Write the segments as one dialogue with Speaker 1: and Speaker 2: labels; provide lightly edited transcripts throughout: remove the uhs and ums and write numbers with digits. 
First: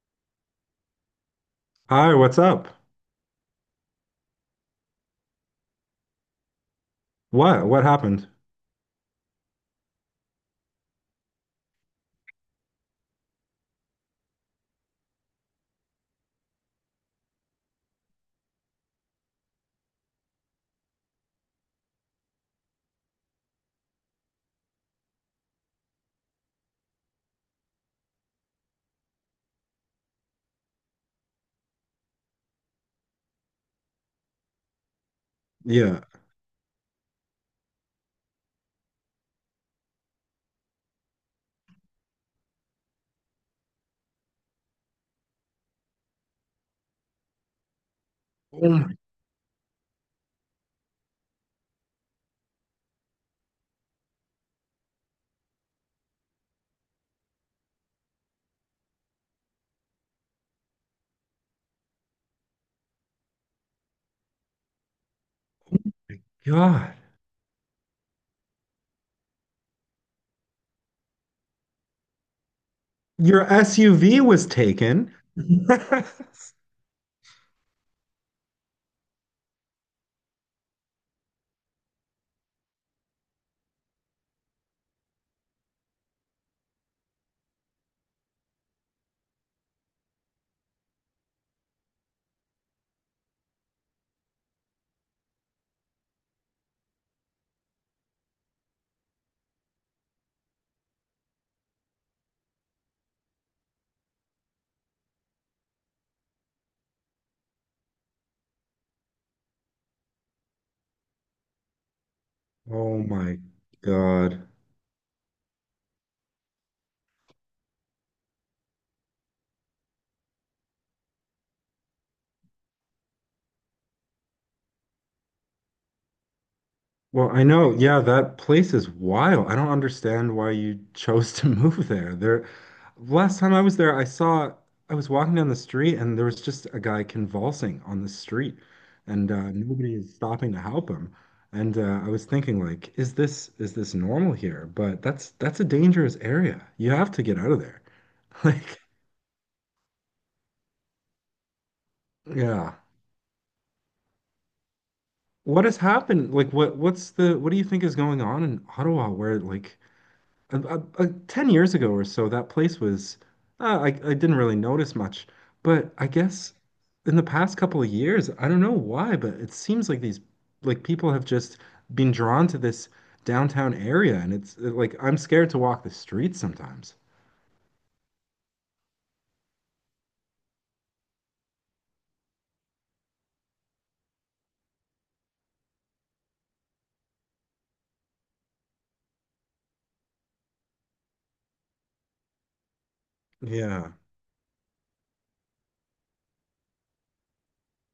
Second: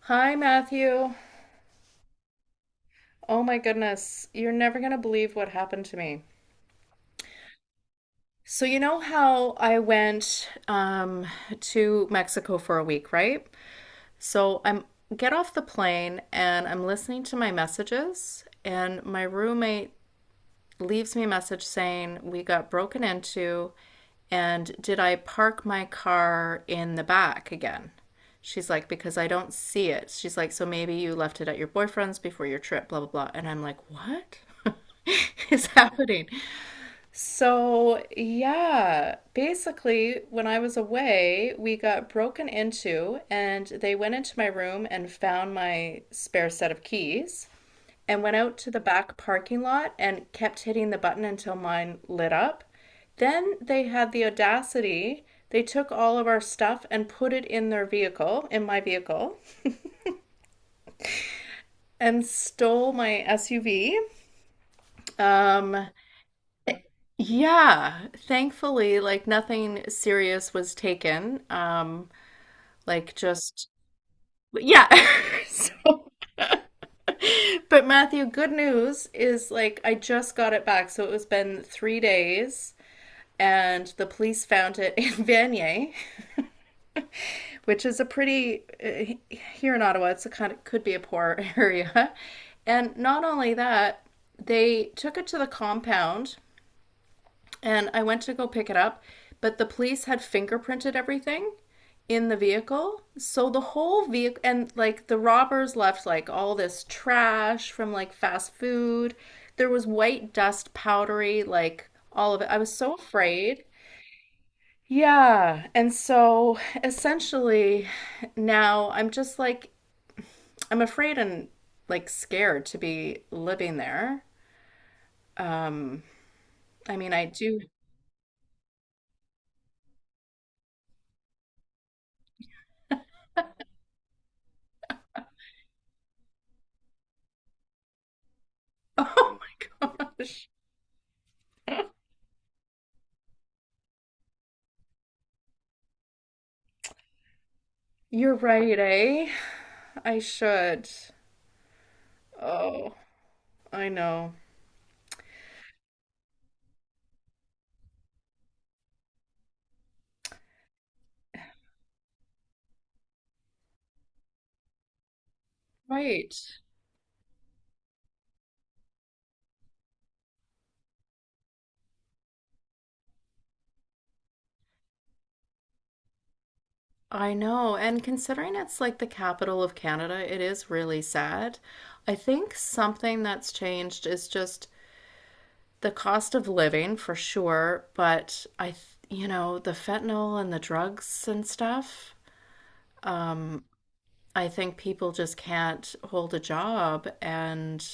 Speaker 1: Hi, Matthew.
Speaker 2: Hi, what's up?
Speaker 1: Oh my goodness. You're never going to believe what happened to me.
Speaker 2: What? What happened?
Speaker 1: So, you know how I went to Mexico for a week, right? So, I'm get off the plane and I'm listening to my messages, and my roommate leaves me a message saying, We got broken into, and did I park my car in the back again? She's like, Because I don't see it. She's like, So maybe you left it at your boyfriend's before your trip, blah, blah, blah. And I'm like, What? is
Speaker 2: Yeah.
Speaker 1: happening. So, yeah, basically, when I was away, we got broken into, and they went into my room and found my spare set of keys and went out
Speaker 2: Oh
Speaker 1: to the
Speaker 2: my
Speaker 1: back parking lot and kept hitting the button until mine lit up. Then they had the audacity. They took all of our stuff and put it in their vehicle, in my vehicle, and stole my SUV. Um,
Speaker 2: God.
Speaker 1: yeah, thankfully, like nothing serious was taken. Like
Speaker 2: Your
Speaker 1: just,
Speaker 2: SUV was
Speaker 1: yeah.
Speaker 2: taken.
Speaker 1: So, but Matthew, good news is like I just got it back. So it was been 3 days and the police found it in Vanier, which is a pretty here in Ottawa. It's a kind of could be a poor area, and not only that, they took it to the compound, and I went to go pick it up, but the police had fingerprinted everything in the vehicle. So the whole vehicle and like the robbers left like all this trash from like fast food. There was white dust, powdery, like all of it. I was so
Speaker 2: Oh my
Speaker 1: afraid.
Speaker 2: God.
Speaker 1: Yeah. And so essentially now I'm just like I'm afraid and like scared to be living there. Um, I mean, I
Speaker 2: Well, I
Speaker 1: do.
Speaker 2: know, yeah, that place is wild. I don't understand why you chose to move there. There, last time I was there, I saw I was walking down the street and there was just a guy convulsing on the street, and
Speaker 1: Oh my
Speaker 2: nobody is
Speaker 1: gosh.
Speaker 2: stopping to help him. And I was thinking, like, is this normal here? But that's a dangerous area. You have to get out of there.
Speaker 1: You're right,
Speaker 2: Like,
Speaker 1: eh? I should.
Speaker 2: yeah,
Speaker 1: Oh, I know.
Speaker 2: what has happened? Like, what what's the what do you think is going on in Ottawa where like 10 years ago or so, that place was, I didn't really notice much. But I
Speaker 1: Right.
Speaker 2: guess in the past couple of years, I don't know why, but it seems like like people have just been drawn to this downtown area. And it's like, I'm scared to walk the streets sometimes.
Speaker 1: I know. And considering it's like the capital of Canada, it is really sad. I think something that's changed is just the cost of living for sure, but I, you know, the fentanyl and the drugs and stuff.
Speaker 2: Yeah.
Speaker 1: I think people just can't hold a job and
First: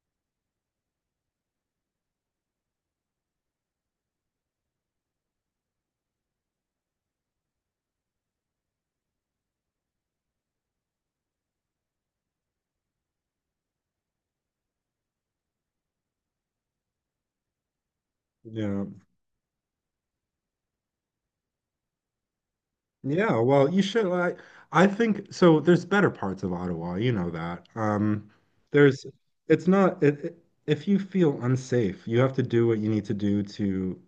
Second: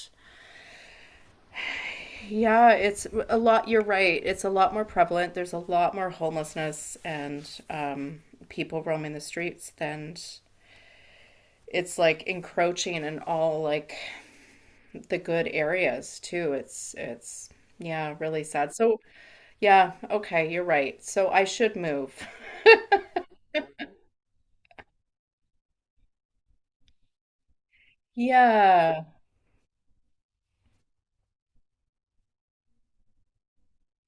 Speaker 1: yeah, it's a lot. You're right. It's a lot more prevalent. There's a lot more homelessness and people roaming the streets than it's like encroaching in all like the good areas too. It's yeah, really sad.
Speaker 2: Yeah.
Speaker 1: So yeah, okay, you're right. So I should move.
Speaker 2: Yeah, well, you should. I think so. There's better parts of Ottawa, you know that.
Speaker 1: Yeah.
Speaker 2: There's, it's not. If you feel unsafe, you have to do what you need to do to,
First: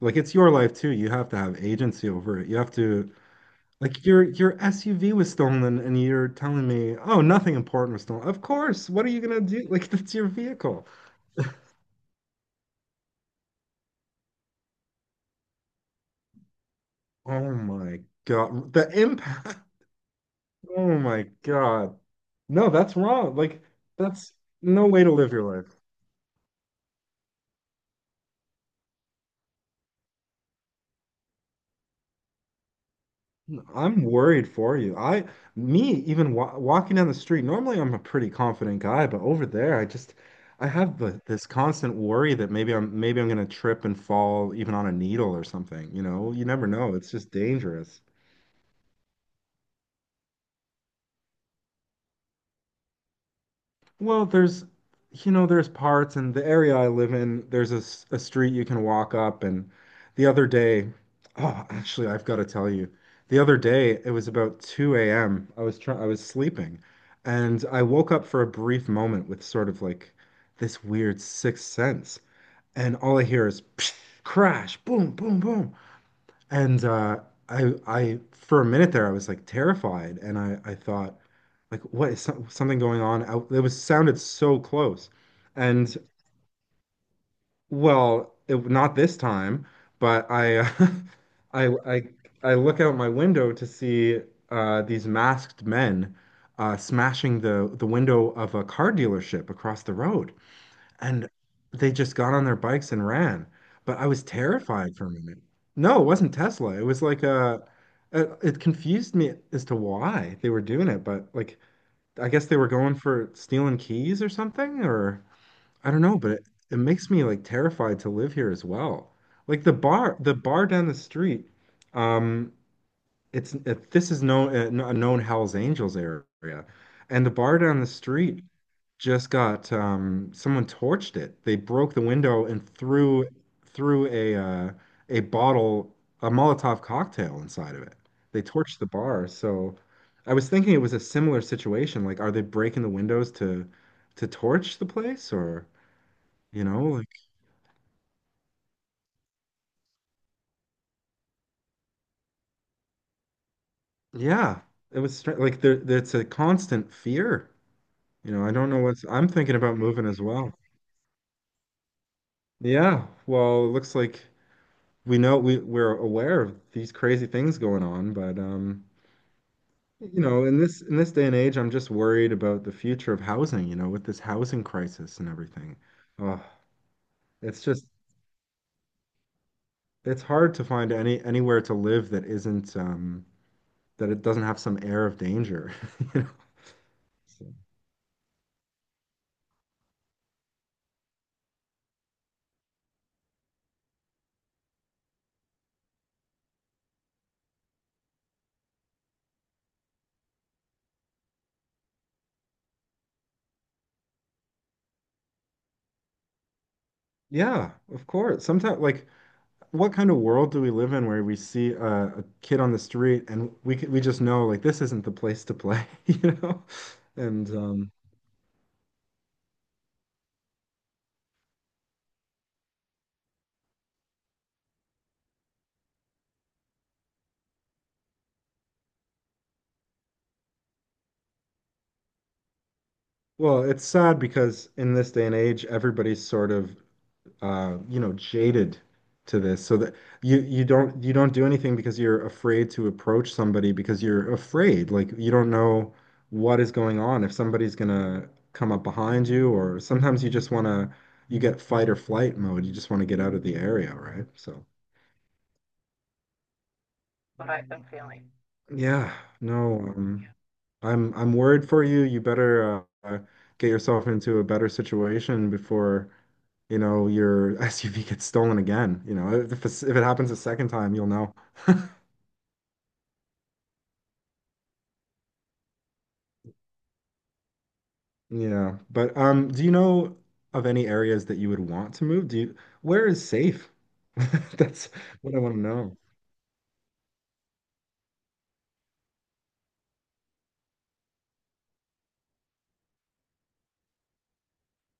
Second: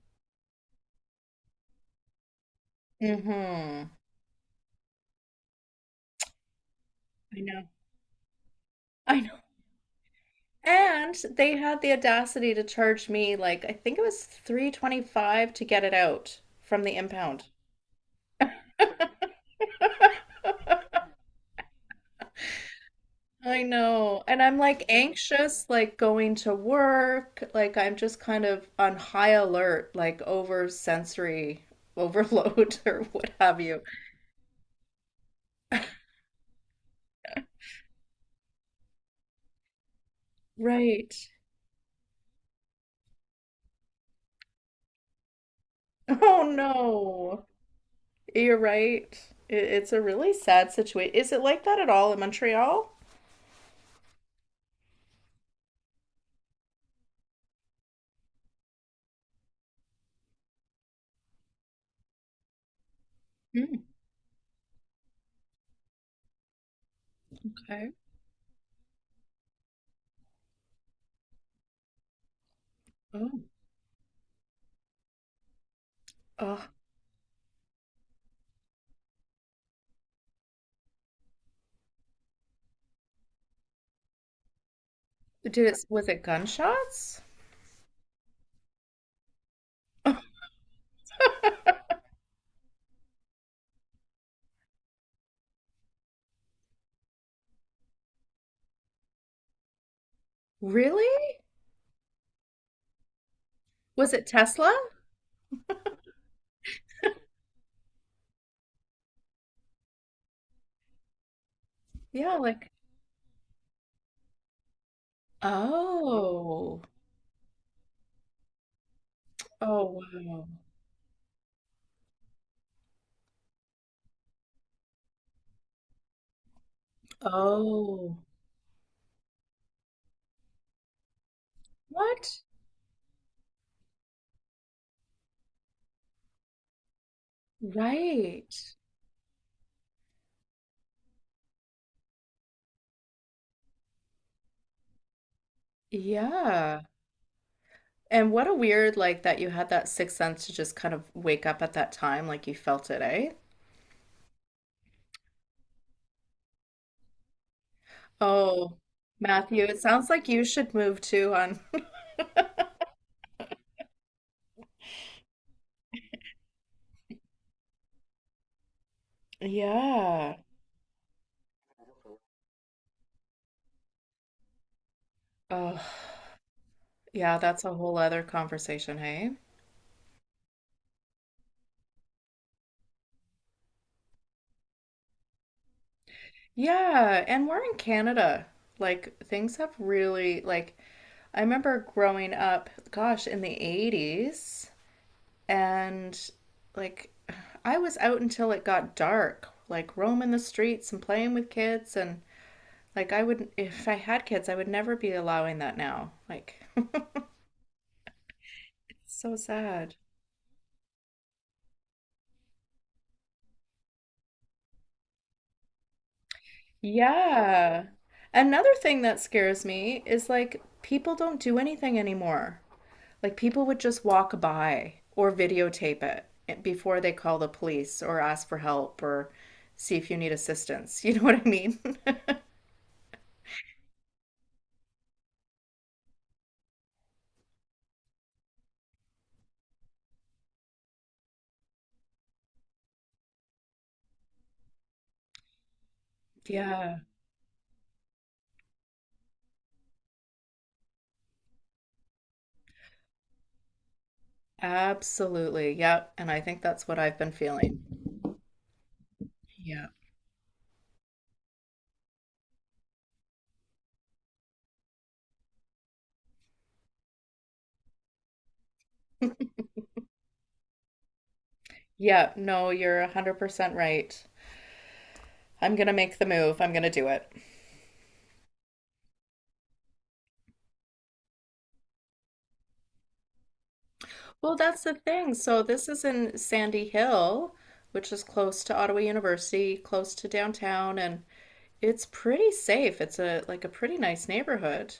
Speaker 2: like, it's your life too. You have to have agency over it. You have to,
Speaker 1: Mm-hmm.
Speaker 2: like, your SUV was stolen, and you're telling me, oh,
Speaker 1: I
Speaker 2: nothing
Speaker 1: know.
Speaker 2: important was stolen. Of course. What are
Speaker 1: I
Speaker 2: you
Speaker 1: know.
Speaker 2: gonna do? Like, that's your vehicle.
Speaker 1: And they had the audacity to charge me like I think it was 325 to get it out from the impound.
Speaker 2: Oh my God, the impact. Oh my God. No, that's wrong. Like,
Speaker 1: I know.
Speaker 2: that's
Speaker 1: And I'm like
Speaker 2: no way to live your
Speaker 1: anxious
Speaker 2: life.
Speaker 1: like going to work, like I'm just kind of on high alert like over sensory overload or what have you.
Speaker 2: I'm worried for you. Me, even wa walking down the street, normally I'm a pretty confident guy, but over there, I just, I have
Speaker 1: Right.
Speaker 2: this constant worry that maybe I'm gonna trip and fall even on a needle or something. You know,
Speaker 1: Oh
Speaker 2: you never know. It's just
Speaker 1: no.
Speaker 2: dangerous.
Speaker 1: You're right. It's a really sad situation. Is it like that at all in Montreal?
Speaker 2: Well, you know, there's parts in the area I live in. There's a street you can walk up. And the other day, oh, actually, I've got to tell you, the other
Speaker 1: Mm,
Speaker 2: day it was about 2 a.m. I was sleeping, and I
Speaker 1: okay.
Speaker 2: woke up for a brief moment with sort of like this weird sixth sense, and all I
Speaker 1: Oh.
Speaker 2: hear is psh, crash, boom, boom, boom,
Speaker 1: Oh,
Speaker 2: and I, for a minute there, I was like terrified, and I thought like what is something going on out it was sounded so close and
Speaker 1: was it gunshots?
Speaker 2: well not this time but I I I look out my window to see these masked men smashing the window of a car dealership across the road and
Speaker 1: Really?
Speaker 2: they just got on their bikes and ran, but I
Speaker 1: Was
Speaker 2: was
Speaker 1: it Tesla?
Speaker 2: terrified for a minute. No, it wasn't Tesla, it was like a it confused me as to why they were doing it, but like I
Speaker 1: Yeah,
Speaker 2: guess they were
Speaker 1: like,
Speaker 2: going for stealing keys or something, or I don't know, but it
Speaker 1: oh,
Speaker 2: makes me like terrified to live here as well. Like
Speaker 1: oh,
Speaker 2: the
Speaker 1: wow.
Speaker 2: bar down the street, um, this is known a known Hell's Angels area, and the bar down the
Speaker 1: Oh,
Speaker 2: street just got someone torched it. They broke the
Speaker 1: what?
Speaker 2: window and threw a bottle a Molotov cocktail inside of it. They
Speaker 1: Right.
Speaker 2: torched the bar. So I was thinking it was a similar situation. Like, are they breaking the windows to torch the place or you
Speaker 1: Yeah.
Speaker 2: know like
Speaker 1: And what a weird, like, that you had that sixth sense to just kind of wake up at that time, like you felt it, eh?
Speaker 2: yeah. It was like there, it's a constant fear. You know, I don't
Speaker 1: Oh,
Speaker 2: know what's, I'm thinking
Speaker 1: Matthew,
Speaker 2: about
Speaker 1: it
Speaker 2: moving
Speaker 1: sounds
Speaker 2: as
Speaker 1: like you
Speaker 2: well.
Speaker 1: should move too on.
Speaker 2: Yeah, well, it looks like we know we're aware of these crazy things going on, but you
Speaker 1: Yeah.
Speaker 2: know, in this day and age, I'm just worried about the future of housing, you know, with this housing crisis and everything.
Speaker 1: Oh,
Speaker 2: Oh,
Speaker 1: yeah,
Speaker 2: it's
Speaker 1: that's a
Speaker 2: just
Speaker 1: whole other conversation, hey?
Speaker 2: it's hard to find anywhere to live that isn't that it doesn't have some air of danger, you know.
Speaker 1: Yeah,
Speaker 2: So,
Speaker 1: and we're in Canada. Like things have really like I remember growing up, gosh, in the 80s and like I was out until it got dark, like roaming the streets and playing with kids and like I would if I had kids, I would never be allowing that now. Like
Speaker 2: yeah, of course. Sometimes like
Speaker 1: so
Speaker 2: what
Speaker 1: sad.
Speaker 2: kind of world do we live in where we see a kid on the street and we we just know like this isn't the place to play, you know? And
Speaker 1: Yeah. Another thing that scares me is like people don't do anything anymore. Like people would just walk by or videotape it eh, before they call the police or ask for help or see if you need assistance. You know what I mean?
Speaker 2: well, it's sad because in this day and age, everybody's sort of you know, jaded to this, so that you don't do anything because you're afraid to approach somebody because you're afraid, like you don't know what is going
Speaker 1: Yeah.
Speaker 2: on if somebody's gonna come up behind you, or sometimes you just wanna you get fight or flight mode, you just want to get out of the area, right? So.
Speaker 1: Absolutely. Yep. And I think that's what I've been feeling.
Speaker 2: Yeah, no,
Speaker 1: Yeah.
Speaker 2: yeah. I'm worried for you. You better get yourself into a better situation before, you know, your SUV gets stolen again. You know, if it happens a second time, you'll know.
Speaker 1: Yeah. No, you're 100% right. I'm going to make the move. I'm going to do it.
Speaker 2: Yeah, but do you know of any areas that you would want to move? Do you, where is safe?
Speaker 1: Well, that's
Speaker 2: That's
Speaker 1: the thing.
Speaker 2: what I want to
Speaker 1: So, this
Speaker 2: know.
Speaker 1: is in Sandy Hill, which is close to Ottawa University, close to downtown, and it's pretty safe. It's a like a pretty nice neighborhood.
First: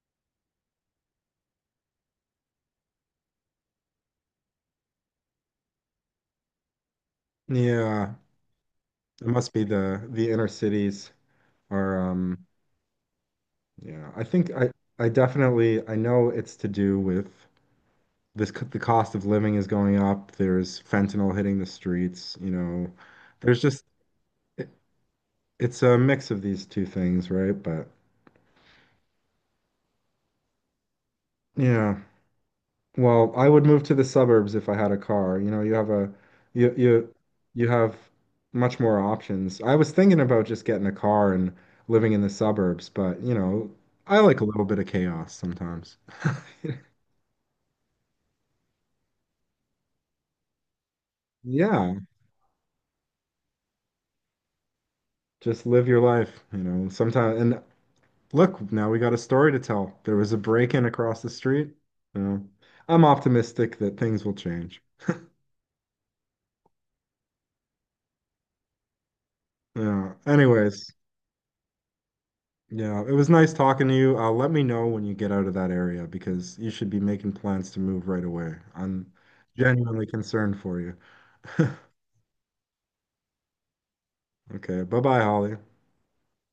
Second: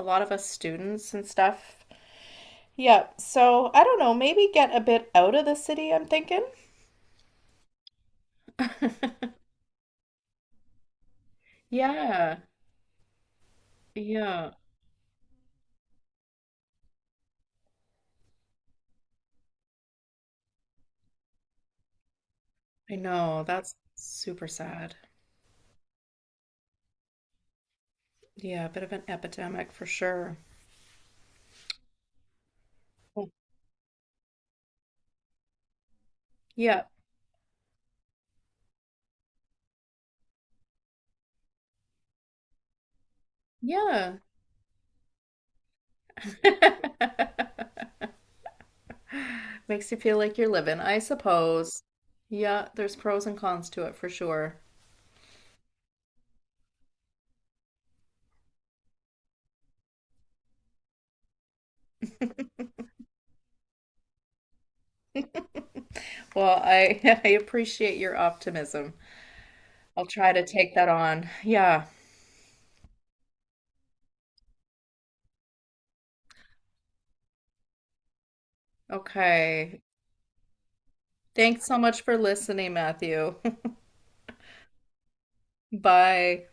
Speaker 1: A lot of us students and stuff. Yeah, so I don't know, maybe get a bit out of the city, I'm thinking.
Speaker 2: Yeah, it must be the inner cities are
Speaker 1: Yeah,
Speaker 2: yeah,
Speaker 1: yeah,
Speaker 2: I definitely I know it's to do with the cost of living is going up. There's fentanyl hitting the streets, you know.
Speaker 1: I know.
Speaker 2: There's
Speaker 1: That's
Speaker 2: just
Speaker 1: super
Speaker 2: it,
Speaker 1: sad.
Speaker 2: it's a mix of these two things, right? But
Speaker 1: Yeah, a bit of an epidemic for sure.
Speaker 2: yeah.
Speaker 1: Well,
Speaker 2: Well, I would move to the suburbs if I had a car. You know, you
Speaker 1: yeah,
Speaker 2: you you have much more options. I was thinking about just getting a car and living in the suburbs, but you know,
Speaker 1: yeah.
Speaker 2: I like a little bit of chaos sometimes.
Speaker 1: Makes you feel like you're living, I suppose.
Speaker 2: Yeah,
Speaker 1: Yeah, there's pros and cons to it for sure.
Speaker 2: just live your life, you know. Sometimes, and look, now we got a story to tell. There was a break-in across the street. Yeah. I'm optimistic that things will change.
Speaker 1: Well, I I appreciate your optimism. I'll
Speaker 2: Yeah.
Speaker 1: try to take that
Speaker 2: Anyways,
Speaker 1: on. Yeah.
Speaker 2: yeah, it was nice talking to you. Let me know when you get out of that area because you should be making plans to move right away. I'm
Speaker 1: Okay.
Speaker 2: genuinely concerned for you.
Speaker 1: Thanks so much for listening, Matthew.
Speaker 2: Okay, bye-bye, Holly.
Speaker 1: Bye.